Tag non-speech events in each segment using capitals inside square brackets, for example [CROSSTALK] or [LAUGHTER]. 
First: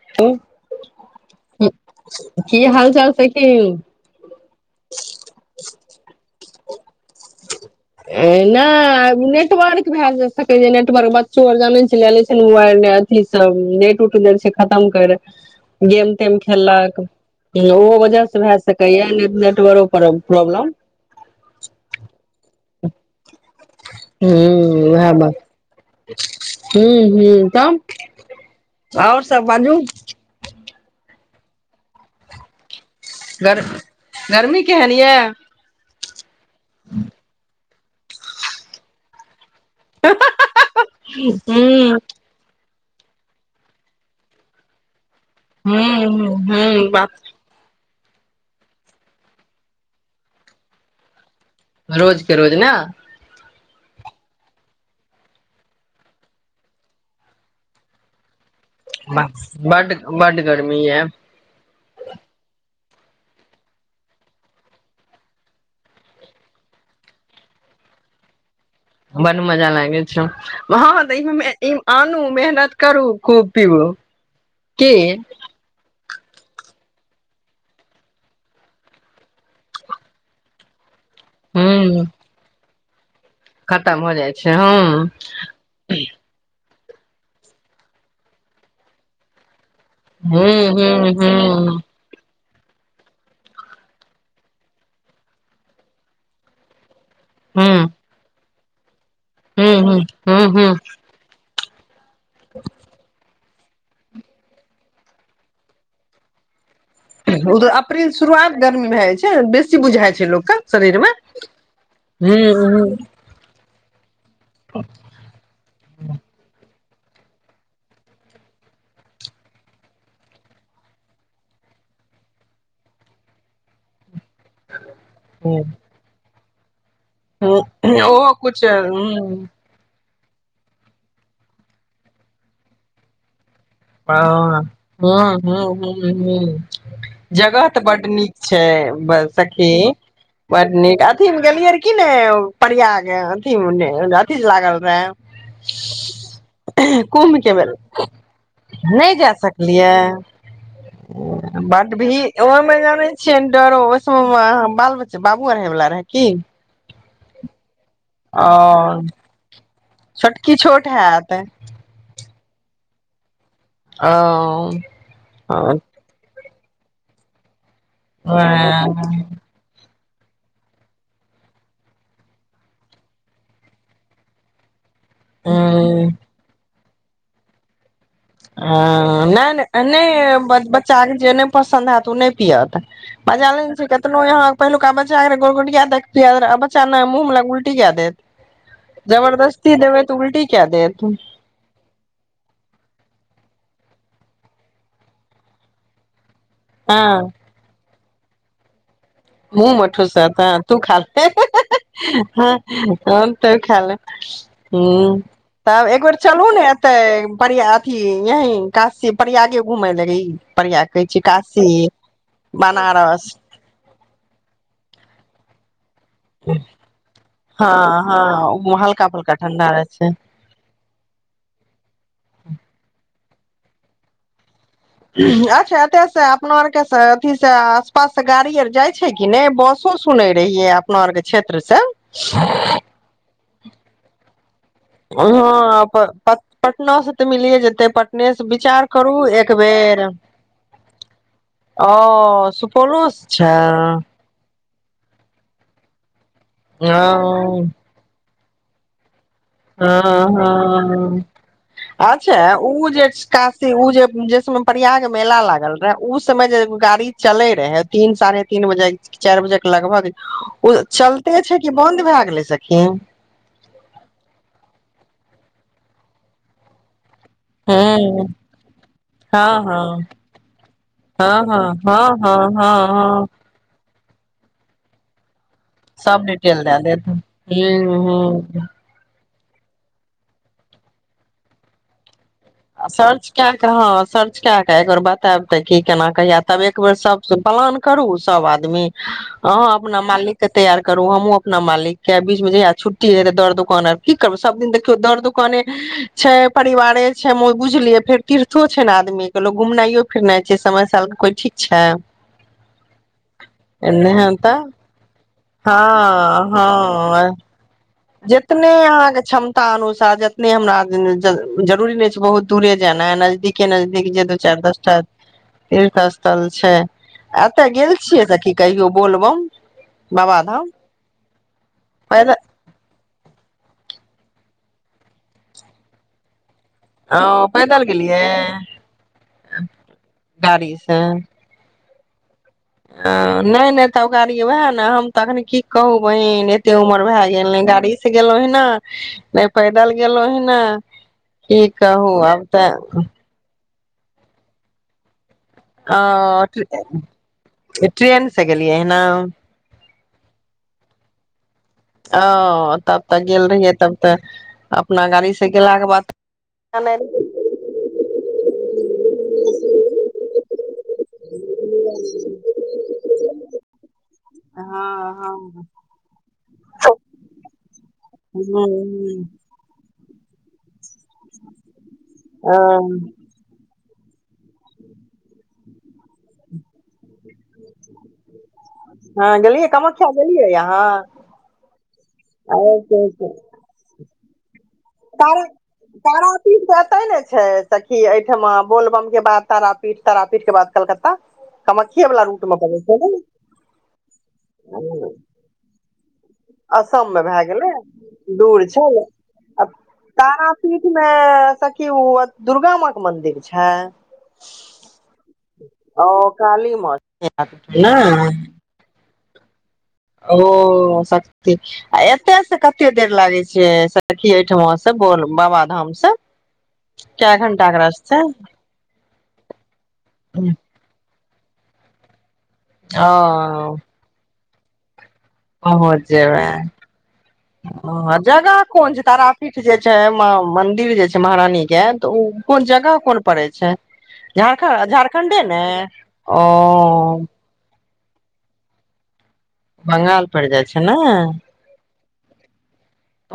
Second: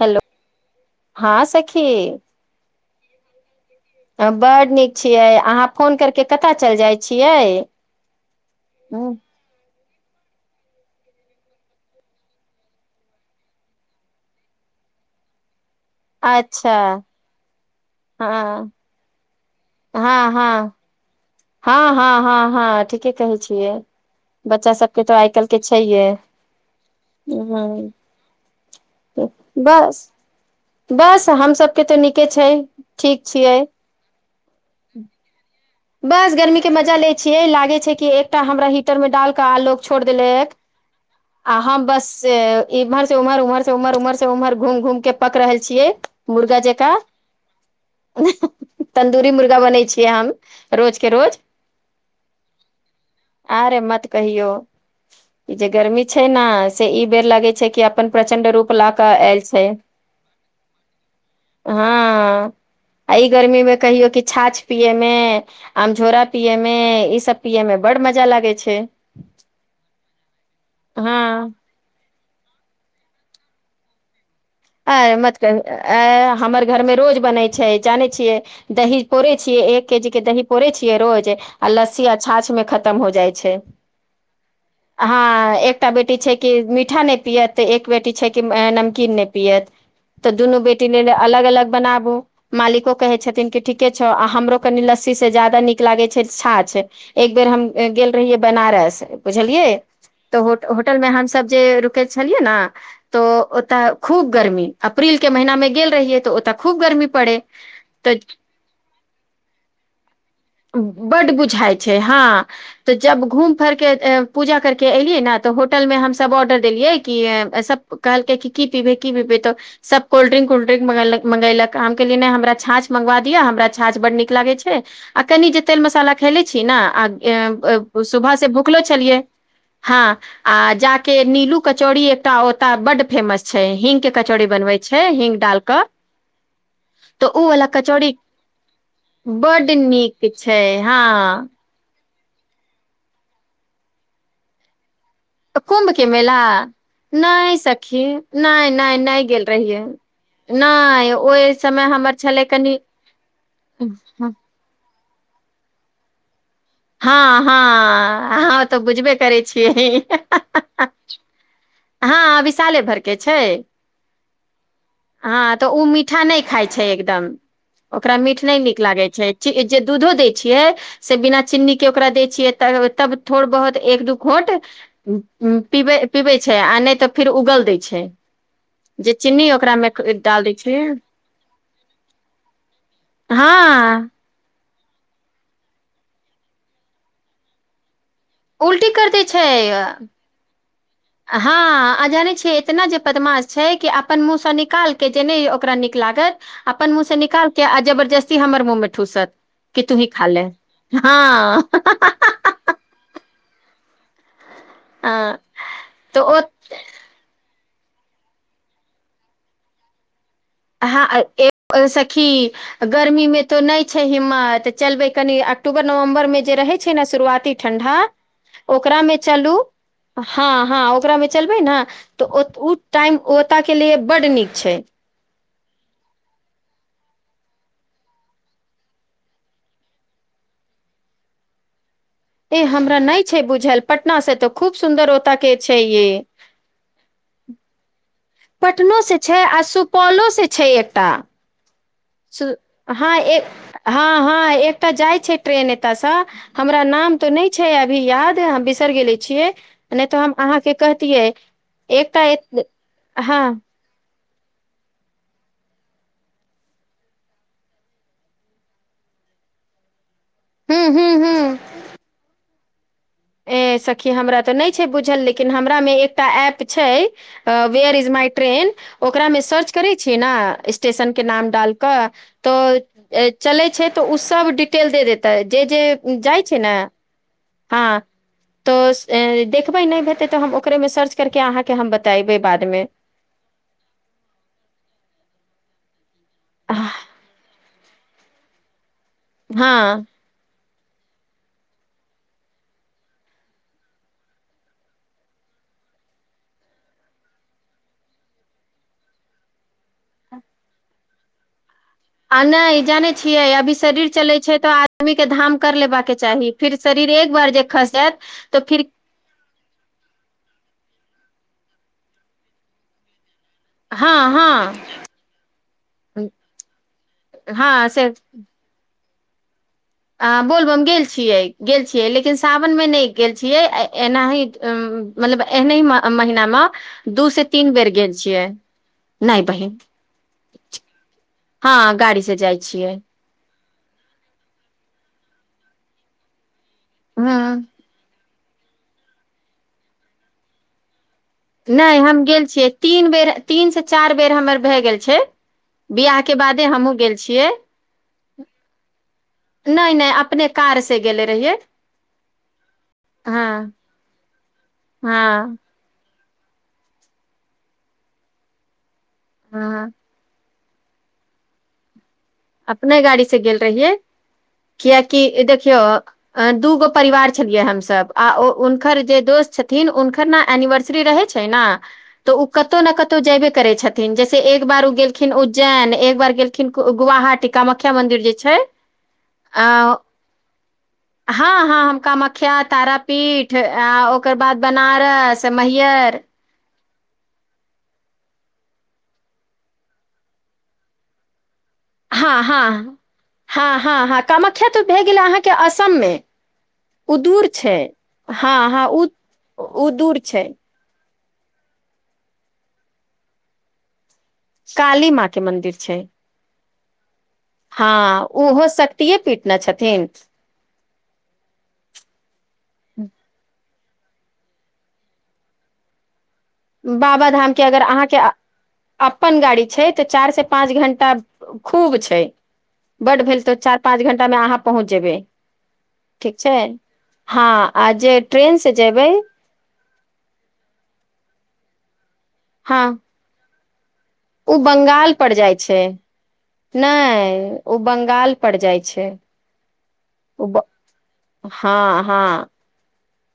hello हँ सखी कि हाल चाल से कि बड नीक छीिये अहााँ फोन कर के कत चल जाय छी अ नहि हूँ, ओ नेटवर्क भए जा सक जे नेटवर्क बच्चो आर जाने छै ले छै ने मोबाइल अथी से नेट उट दे छै खतम कर गेम तेम अच्छा खेललक ओहो हँ वजह से भए सकैया हँ प्रॉब्लम हँ [UNINTELLIGIBLE] हँ हँ हँ हँ ठीके क कहै छियै बच्चा सबके तो आइ काल्हि के छैहे ह ह तब आओर सब बाजू बस बस हम सबके तऽ नीके छै ठीक छियै गर गर्मी केहन यऽ बस गर्मी के मजा लै छियै लागे छै कि एकटा हमरा हीटर में डालक आग छोड़ देलै आ हूँ हम बस इमहर से उमहर उमहर से उमहर उमहर उमहर घम घम के पक रहल छियै हूँ हूँ मुर्गा हूँ जका बात तन्दूरी मुर्गा बनै छियै हम रोजके रोज रोजके रोज ने आरे मत कहियो ई जे गर्मी छै ने से ई बेर लगे छै कि अपन प्रचंड रूप ला क आयल छै बड्ड बड्ड गर्मी य हँ आ ई गर्मी मे कहियो कि छाछ पियेमे आम झोरा पियए मे ई सब पियए मे बड मजा लागे छै बड मजा लागे छै हाँ हँ तऽ आन मेहनत करू खूब पीव आ मत कहुं हमर घर में रोज बनैत छै जानै छियै दही पोरे छियै एक केजी के दही पोरे छियै रोज आ ह लस्सी अच्छाछ में खतम हो जाइ छै खतम हो जाइ छै हँ एकटा बेटी छै कि मीठा नहि पियअत तऽ एक बेटी छै कि नमकीन नहि पियत तऽ हू दुनू बेटी लेल हू अलग अलग हू बनाबू मालिको कहे छथिन कि ठीके छौ आ हमरो कनि लस्सी से ज्यदाा नीक लागै छै्छा छै एक बेेर हू हम गेल रहियै बनारस हू बुझलियए हू हू तऽ हू होटल में हम सब जे के छलियै ने तऽ ओतऽ खूब गर्मी अप्रील के महिीना मे गेल रहियै तऽ ओत खूब गर्मी पड़े ओ तऽ अप्रील शुरुआत गर्मी भए जाइ छै बेसी बुझाइ छै लोकके शरीरमे बड्ड बुझाइ हँ तऽ जब घूम फिरके पूजा करके एलियै ने तऽ होटल मे हम सब ऑर्डर देलियै कि सब कहलकै कि की पीबेै की पीबे तऽ सब कोल्ड्रिंक कल्ड्रिकंग मंगगे लक आम के लि हमरा छांछ मंगा दिय हमरा छांछ बड नीक लागे छै आ कनि हूँ जे तेल मसाला खेले छी ने आ अ ओहो सुबह से कुछ भुखलो छलियै हँ आ जाक नीलू कचौड़ी एकटा ओता बड फेमस छै हींग के ह कचौड़ी हँ बनबै छै हँ हींग डाल हँ कऽ हँ तऽ ओ वाला जगह तऽ बड़ कचौड़ी नीक छै ब सखी बड्ड नीक छै बड नीक अथी हँ में गेलियै कि ने प्रयाग अथी अथी लागल रहे कुम्भ के मेला कुम्भ के नहि बेर सखी नहि नहि नहि जा गेल रहियै सकलियै नहि ओहि समय हमर छलै कनी छिय डरो ओहि सम मे बाल बच्चा बाबू आ होए वाला रहै की हाँ हाँ अहाँ ओ तऽ बुझबे करै छियै छोटकी छोट हेत हँ विशाले भर के छै ओ ह तऽ ओ मि ख छै ओरा मठ न ल जे दुधो दै छियै से बिना चीन्नी के ओकरा दै छियै तब थोड़ बहुत एक दू खोट पीबै पीबै छै आ नहि तऽ फेर उगल दै छै जे ह चीनी नहि नहि ओकरामे डाल दै नहि छियै बच्चा के जे नहि पसन्द हेत ओ नहि पियअत पजा लऽ छै हँ केतनो अहाँ पहिलुका बच्चा गोल गुटिया दे पिया बच्चा मुह ल उल्टीकेए देत उल्टी कर दै जबरदस्ती देबै तऽ उल्टी क्या दे तू हाँ आ जानै छियै एतना जे बदमाश छै कि अपन मुँह सँ निकाल के जे नहि ओकरा नीक लागत अपन हँ मुँह से निकाल के आ जबरदस्ती हमर मुँहं ठूसत मुहँ कि में तूही खा ठुसत ले हां तु खा ले तहन हँ तब खा लेब एक बेर तऽ ओ चलू ने तऽ पर अही यही काश से प्रयाग घूमय लगे हँ सखी बनारस गर्मी मे [UNINTELLIGIBLE] तो नहि छै हि्म तऽ चलबे कनि अक्टूबर नवम्बर जे रहै छै ने शुरुआती हँ ठणडा हँ हल्का ओकरामे फुल्का चलू ठंडा रहे छै हँ हँ ओकरा मे चलबै ने तऽ ओ टाइम ओतय के लिए बड नीक छै अच्छा एतऽ से अपना के अथी से आसपास गाड़ी जाइ छै कि नहि बसो सुनने रहियै अपना आर के क्षेत्र से ए हमरा नहि छै बुझल पटना से त हऽ पटना से तऽ मिलिए जेते पटने से विचार पटनो से करू छै एक आ बेर सुपौलो से छै एकटा ओ सु सुपौलो हँ स एक छै हँ हँ एक्टा जाइ छै ट्रेन एतय सँ हमरा नाम तो न ओ छै अभी याद ह हम बिसर गेले छिये हँ हँ हँ एकटा अच्छा ए- ओ जे हँ काशी ओ जे जेस प्रयाग मेला लागल रहे ओ समय जे गाड़ी चले रहे तीन साढ़े तीन बजे चारि बजे के लगभग ओ हूँ हूँ चलते हूँ छै कि बन्द भए गेलै सखी ए सखी हमरा तऽ नहि छै बुझल लेकिन हमरा मे एकटा एफ छै वेयर इज हँ माइ ट्रेन ओकरा में सर्च करैत हँ छियै ने स्टेशन के हँ नाम डालि हँ कऽ हँ हँ हँ तऽ हँ चलै छै तऽ ओ सब डिटेल दे देतै जे जे जाई छै ने हँ हू ह तऽ देखबै नहि हेतै तऽ हम ओकरे मे सर्च करके आहाँ के हम बतेबै बादमे सर्च के के ह सर्च के के एकबेर बताब ते की केना कहिया तब एकबेर आह, सबस प्लान करू सब आदमी अहाँ अपना हँ मालिक के तैयार करू हम हुँ अपना मालिक के बीच में जहिआ छुट्टी है तऽ दर् दुकान आर कऽ करै सब दिन देखियौ दर् दुकान कोने छै परिवारे ओ बुझलियै फेर तीर्थो छै ने आदमी के लो घुमनाइयो फिरनाइ छै समय साल के कोइ ठीक छै आ नै जाने छियै अभी शरीर चले छै तऽ आदमी के धाम कर लेबाक के हँ चाही फिर शरीर एक बार जे खसत जितने आहाँके क्षमता अनुसार जतने हमरा जरुररी नहि छै बहुत दूरे जेाना है नजदीक के नजदीक हँ जे दू चारि दस हँ टा तीर्थ स्थल छै एतऽ हँ गेल से छियै कहियो बोलबम अ बाबाधाम बोलबम गेल छियै गेल छियै लेकिन पैदल मे नहि गेल छीये एनाही मतलब एना महिना मे [UNINTELLIGIBLE] दू से ओ तीन बेर पैदल गेल गेलियै छियै नहि बहिन गाड़ी से हाँ गाड़ी से जाई छियै नहि नहि तब गाड़ी वएह ने हम तऽ अखनी की कहू बहिन एते उमर भए ह गेल ने गाड़ी से गेलहुँ ह ने नहि पैदल गेलहु ह ने की नहि कहू हम गेल आब छियै तऽ तीन बेर तीन से चारि बेर हमर भए गेल छै आ बियाह के बादे हमहुँ गेल छियै ट्रेन से गेलियै हम [UNINTELLIGIBLE] नै नै अपने कार से गेले रहियै ओ तब तऽ गेल हँ रहिये तब तऽ अपना गाड़ी से हँ गेलाक के बाद आ [UNINTELLIGIBLE] हँ [UNINTELLIGIBLE] अपने गाड़ी से गेल रहियै कियाकि हँ देखियौ दूगो परिवार छलियै हमसभ आ ह हुनकर जे दोस्त छथि न हुनकर ने एनिवर्सरी रहै छै ने तऽ ओ कतौ ने कतौ जेबे करै छथिन [UNINTELLIGIBLE] जैसे एक बार उ गेलखिन उज्जैन एक बार गेलखिन कु गुहाटी कामख्या मंदिर जे छै हँ गेलियै आ कामख्या गेलियै हँ हँ हम कामख्या अहाँ तारापीठ आ ओकर बाद बनारस मैहर पीठ तऽ एते ने छै सखी एहिठमा बोलबम के बाद तारापीठ तारापीठ के बाद कलकत्ता कामाख्ये वाला हा रूट मे हा पड़ै छै ने हा हा हा कामाख्या तऽ भए गेलै अहाँ के असम में असम उ मे भए दूर गेलै छै हँ दूर हँ ओ उ दूर छै पीठ मे सखी ओ दुर्गा मा के मंदिर छै काली माँ के मंदिर छै हाँ काली माँ एतय पीटने छथिन ओ सक्ती आ एतय से कते देर लागै छै सखी ओहिठमा से बो बाबाधाम से कै बाबाधाम के घंटा अगर अहाँके रास्ता अपन गाड़ी छै तऽ चारि से छै पाँच घण्टा खूब छै बड भेल तऽ ओ चारि पाँच घं्टामे अहाँ पहुँच जेबै ओ ठीक जेबए छै हँ आ जे ट्रेन जगह से कोन छै जेबै तारा पीठ जे छै मंदिर जे छै महारानी के तऽ ओ कोन हँ जगह कोन पड़ै छै ओ झारखणड बंगाल पड़ झारखण्डे जाइ ने छै ओ नहि ओ बंगाल पर जाइ छै बंगाल पड़ ओ जाइ छै ने हँ हँ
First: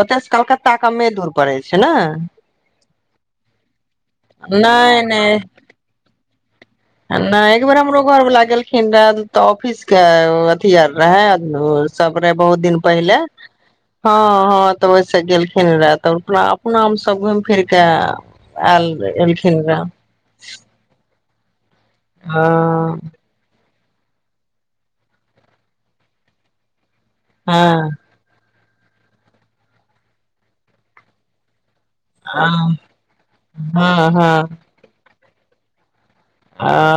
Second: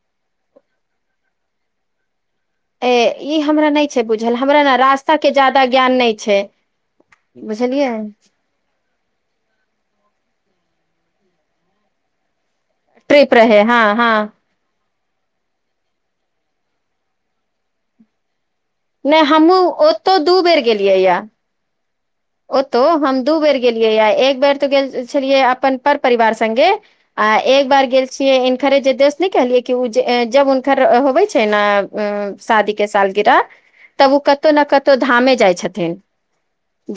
ओतयसँ कलकत्ता कमे दूर पड़ै छै ने ए ई हमरा नहि छै बुझल हमरा ने नहि रास्ता के नहि जाददा ज्ञान नहि छै नहि एक बेार बुझलियै हमर घर लागल िन तऽ ऑफिस के अथी आर रह है सब रहे बहुत दिन पहिले हँ हँ तऽ ओ सजेलखिन रै तऽ अपना अपनामे सब घुमि फिरके ऐ नहि हमहूँ ओतो दू बेर गेलियै यए हँ ओतो हम दू बेर गेलियै एक बेर तो गेल छलियै अपन पर परिवार संगे आ एक बार हँ गेल छियै इनखरे जे दश नहि कहलियै कि जब हुनकर होबे छै ने उ हँ शादी के सालगिराह हँ तब ओ हँ कतो ना कतो धामे जाइ छथिन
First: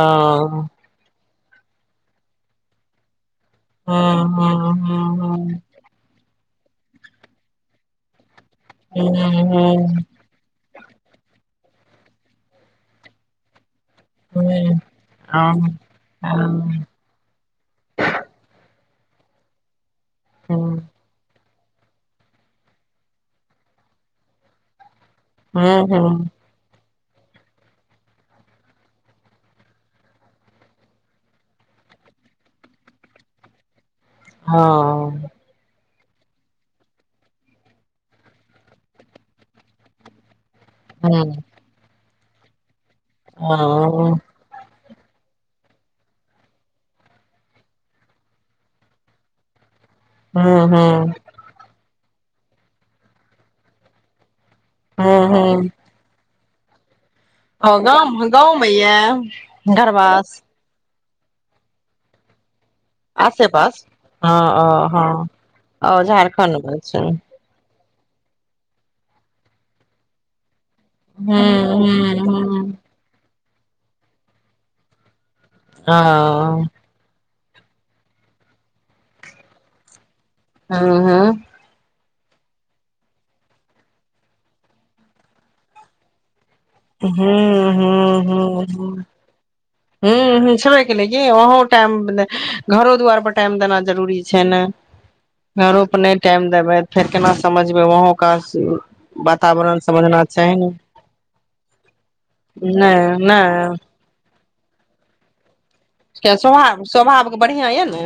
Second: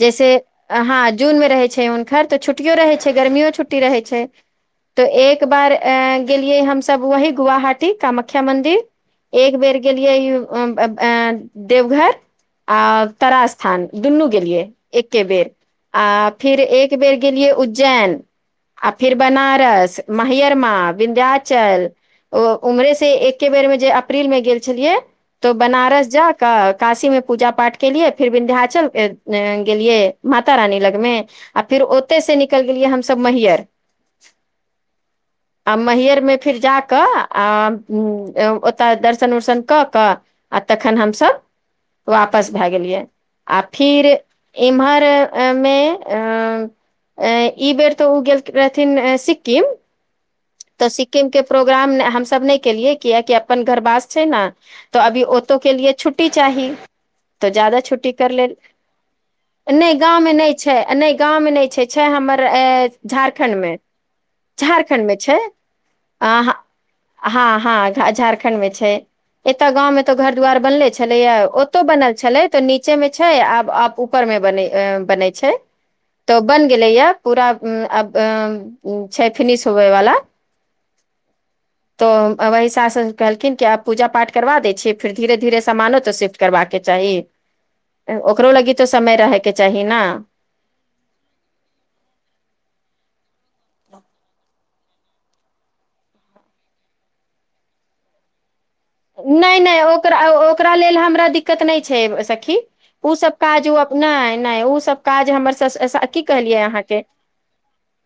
जैसे हँ जून मे रहै छै हुनकर तऽ छुटियो रहै छै गर्मियो छुट्टी हँ रहै छै हँ हँ त एक हँ बार ऐ गेलियै हमसब वही गुहहाटी कामख्या हँ हँ हँ मंदिर एक बेर हँ गेलियैयु देवघर आ तरा स्थान दुनू हँ हँ गेलियै हँ एके बेर आ हँ हँ फिर एक बेर गेलियै उज्जैन आ फिर बनारस महिर हँ माग विन्ध्याचल ओ उम्रे से एके बेर मे जे अप्रील मे गेल छलियै तो हँ बनारस हँ जा कऽ काशीमे पूजा पाठ केलियै फिर विन्ध्याचल गेलियै माता रानी लगमे आ फिर ओतय से निकबेलिए गेलियै हमसब महियर हँ आ महरमे फिर जा कऽ आ ओता दर्शन उर्शन कऽ कऽ आ तखन हमसब वापस भै गेलियै आ फिर हँ इम्हरमे अ अ ई बेर तऽ ओ गेल रहथिन सिक्किम हँ तऽ सिक्किमके प्रोग्राम हमसब नहि केलियै कियकि अपन घरवास छै ने तऽ हँ अभी हँ ओऔतो के लिए छुट्टी चाही तऽ ओ जादा छुट्टी गाम कर लेल गाँवमे यए नहि गाँव मे घरवास नहि छै नहि गाँवमे नहि छै छै हमर अ आसे झारखण्डमे पास हँ ओ झारखण्डमे हँ छै ओ अ झारखण्ड मे छै हँ हँ झारखण्ड खंड मे छै एतय गाँंव मे तो घर दुआर बनले छलेया हूँ ओतौ बनल हूँ छले तो हूँ नी बीचे मे छै आबअप ऊपर मे बने बने छै तऽ ओ बन गेले या पूरा अब छै फिनिश होबे वाला हँ हँ तो वही सासन कहलखिन कि आब पूजा पाठ कराबा देै छीयै फिर धीरे धीरे सामानो तऽ शिफ्ट करबाके हूँ चाही हूँ ओकरो लगी तो समय रहैके चाही ने ह सभ [INAUDIBLE] ल वहहो टाइम घरो दुआर पर टाइम देना जरूरी छै ने घरो पर नहि टाइम देबै फेर केना समझबै वहों कासी नहि नहि ओकरा ओकरा लेल हमरा दिक्कत नहि छै सखी नहि ओसब काज नहि ओ नहि नहि उ सब काज हमर ससुर सा की किया कहलियै स्वभाव अहाँके स्वभाव के बढ़ियां ये ने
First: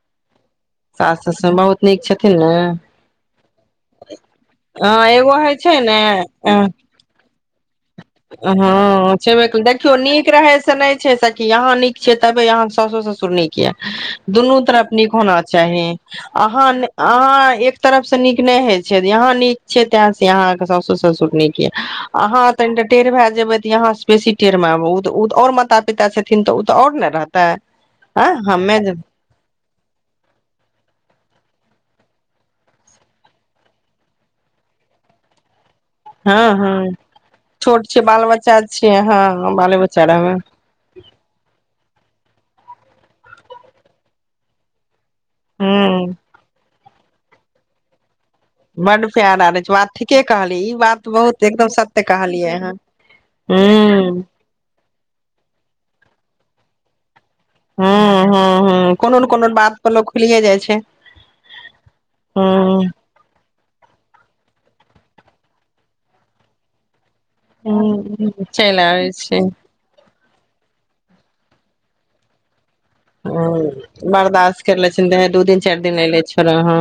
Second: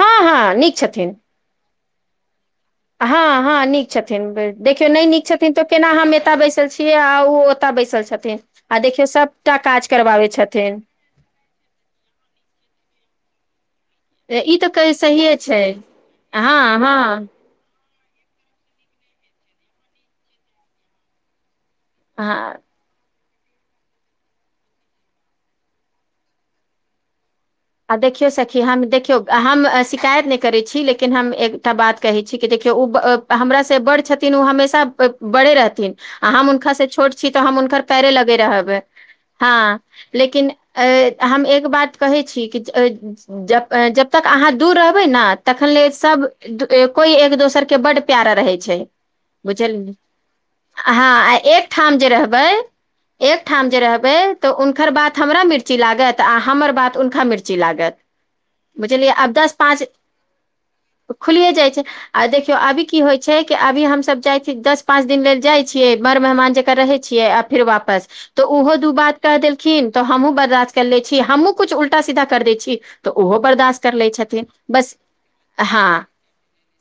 हँ हँ नीक छथिन समबहुत नीक छथिन ने हँ हँ नीक छथिन देखियौ नहि हँ नीक एगो छथिन होइ तऽ छै केना ने हम एता बैसल अ- छी ए आ उ ओतऽ बैसल छथि हँ देखियौ नीक रहै से छथिन नहि छेत की अहा नीक छीयै तबे अहाँ सासुर ससुर नीक ई दुनू तऽ तरफ क नीक सहिए होना छै चाही अहाँ हँ हँ अहाँ तरफ से नीक नहि होय छै यहाँ नीक छै तें से यहाँ सासुर ससुर नीक य अहाँ हँ कनिटा टेढ़ भए जेबै तऽ यहां से बेसी टेढ़ मे उ त उ त और माता पिता छथिन तऽ उ तऽ ओर ने रहते आ देखियौ सखी हाम देखियौ हम शिकायत नहि करैत छी लेकिन हम एकटा बात कहैत छी कि देखियौ ओ ‌त हमरा से बड़ छथिन ओ हमेशा बड़े रहथिन आ हम हँ हँ हुनकासँ छोट छी तऽ हम हुनकर छोट छियै पैरे बाल लगे बच्चा रहबै छियै हँ बाले बच्चा रहबै लेकिन अ हम एक बात कहै छी कि ज जब तक अहाँ दूर रहबे ने तखन ले ह सब कोई एक दोसर के बड प्यारा रहे छै छै बड प्यार आर बुझ‌‌ छै बात ठीके कहलियै ई अ बात हां बहुत एकदम एक ठाम सत्य जे कहलियै रहबय अहाँ एकठाम जे रहबै ह तऽ उनकर बात हमरा मिर्ची लागत आ हमर बात हुनका मिर्ची चि ह लागत के ह ह बुझलियै कोनो ने आब कोनो दस बात पाँच पर लोक खुलिये जाइ छै खुलिये जाइ छै आ देखियौ ह अभी की होइ छै छै कि अभी हमसब जाइ छीय दश पाँच दिन लेल जाइ छियै बड़ मेहमान जका रहै छियै आब फेर वापस ह त ओहो चलि दू आबै बात क छी ह देलखिन तऽ हमहुँ बर्दास्त कर ले छी हमहूँ कु उल्टा सीधा कर दै छीय तऽ ओहो बर्दाश्त कर लै छथिन बर्दाश्त करि लै बस छै दू दिन चारि हँ दिन एले छोड़ो हँ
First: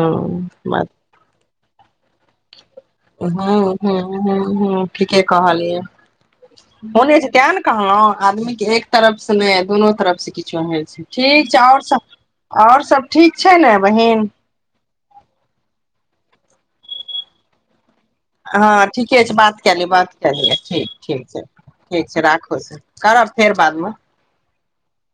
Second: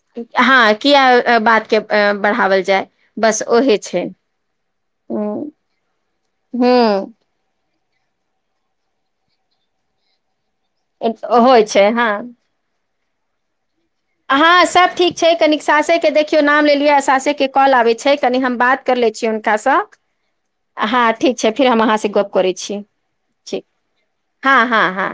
हँ बात किया अ बात के अ बढ़ावल जाय हू बस ओहे हू छै ह हू ठीके कहलियै ह होने छै तै ने कहलहु आदमी के एक तरफ से ने दुनू तरफ से किछो हे ठीक होइ छै ओर हँ सब ओर सब ठीक छै ने बहिन हँ सब ठीक छै कनी सासे के देखियौ नाम लेलियै आ सासे के कॉल आबै छै कनि हम बात हँ कर लै ठीके छियै छै बात के हुनकासँ लिय बात के लियै ठीक हँ ठीक छै फेर हम अहाँ से ठीक छै गप करै राखो से छी करब फेर ठीक बादमे हँ हँ हँ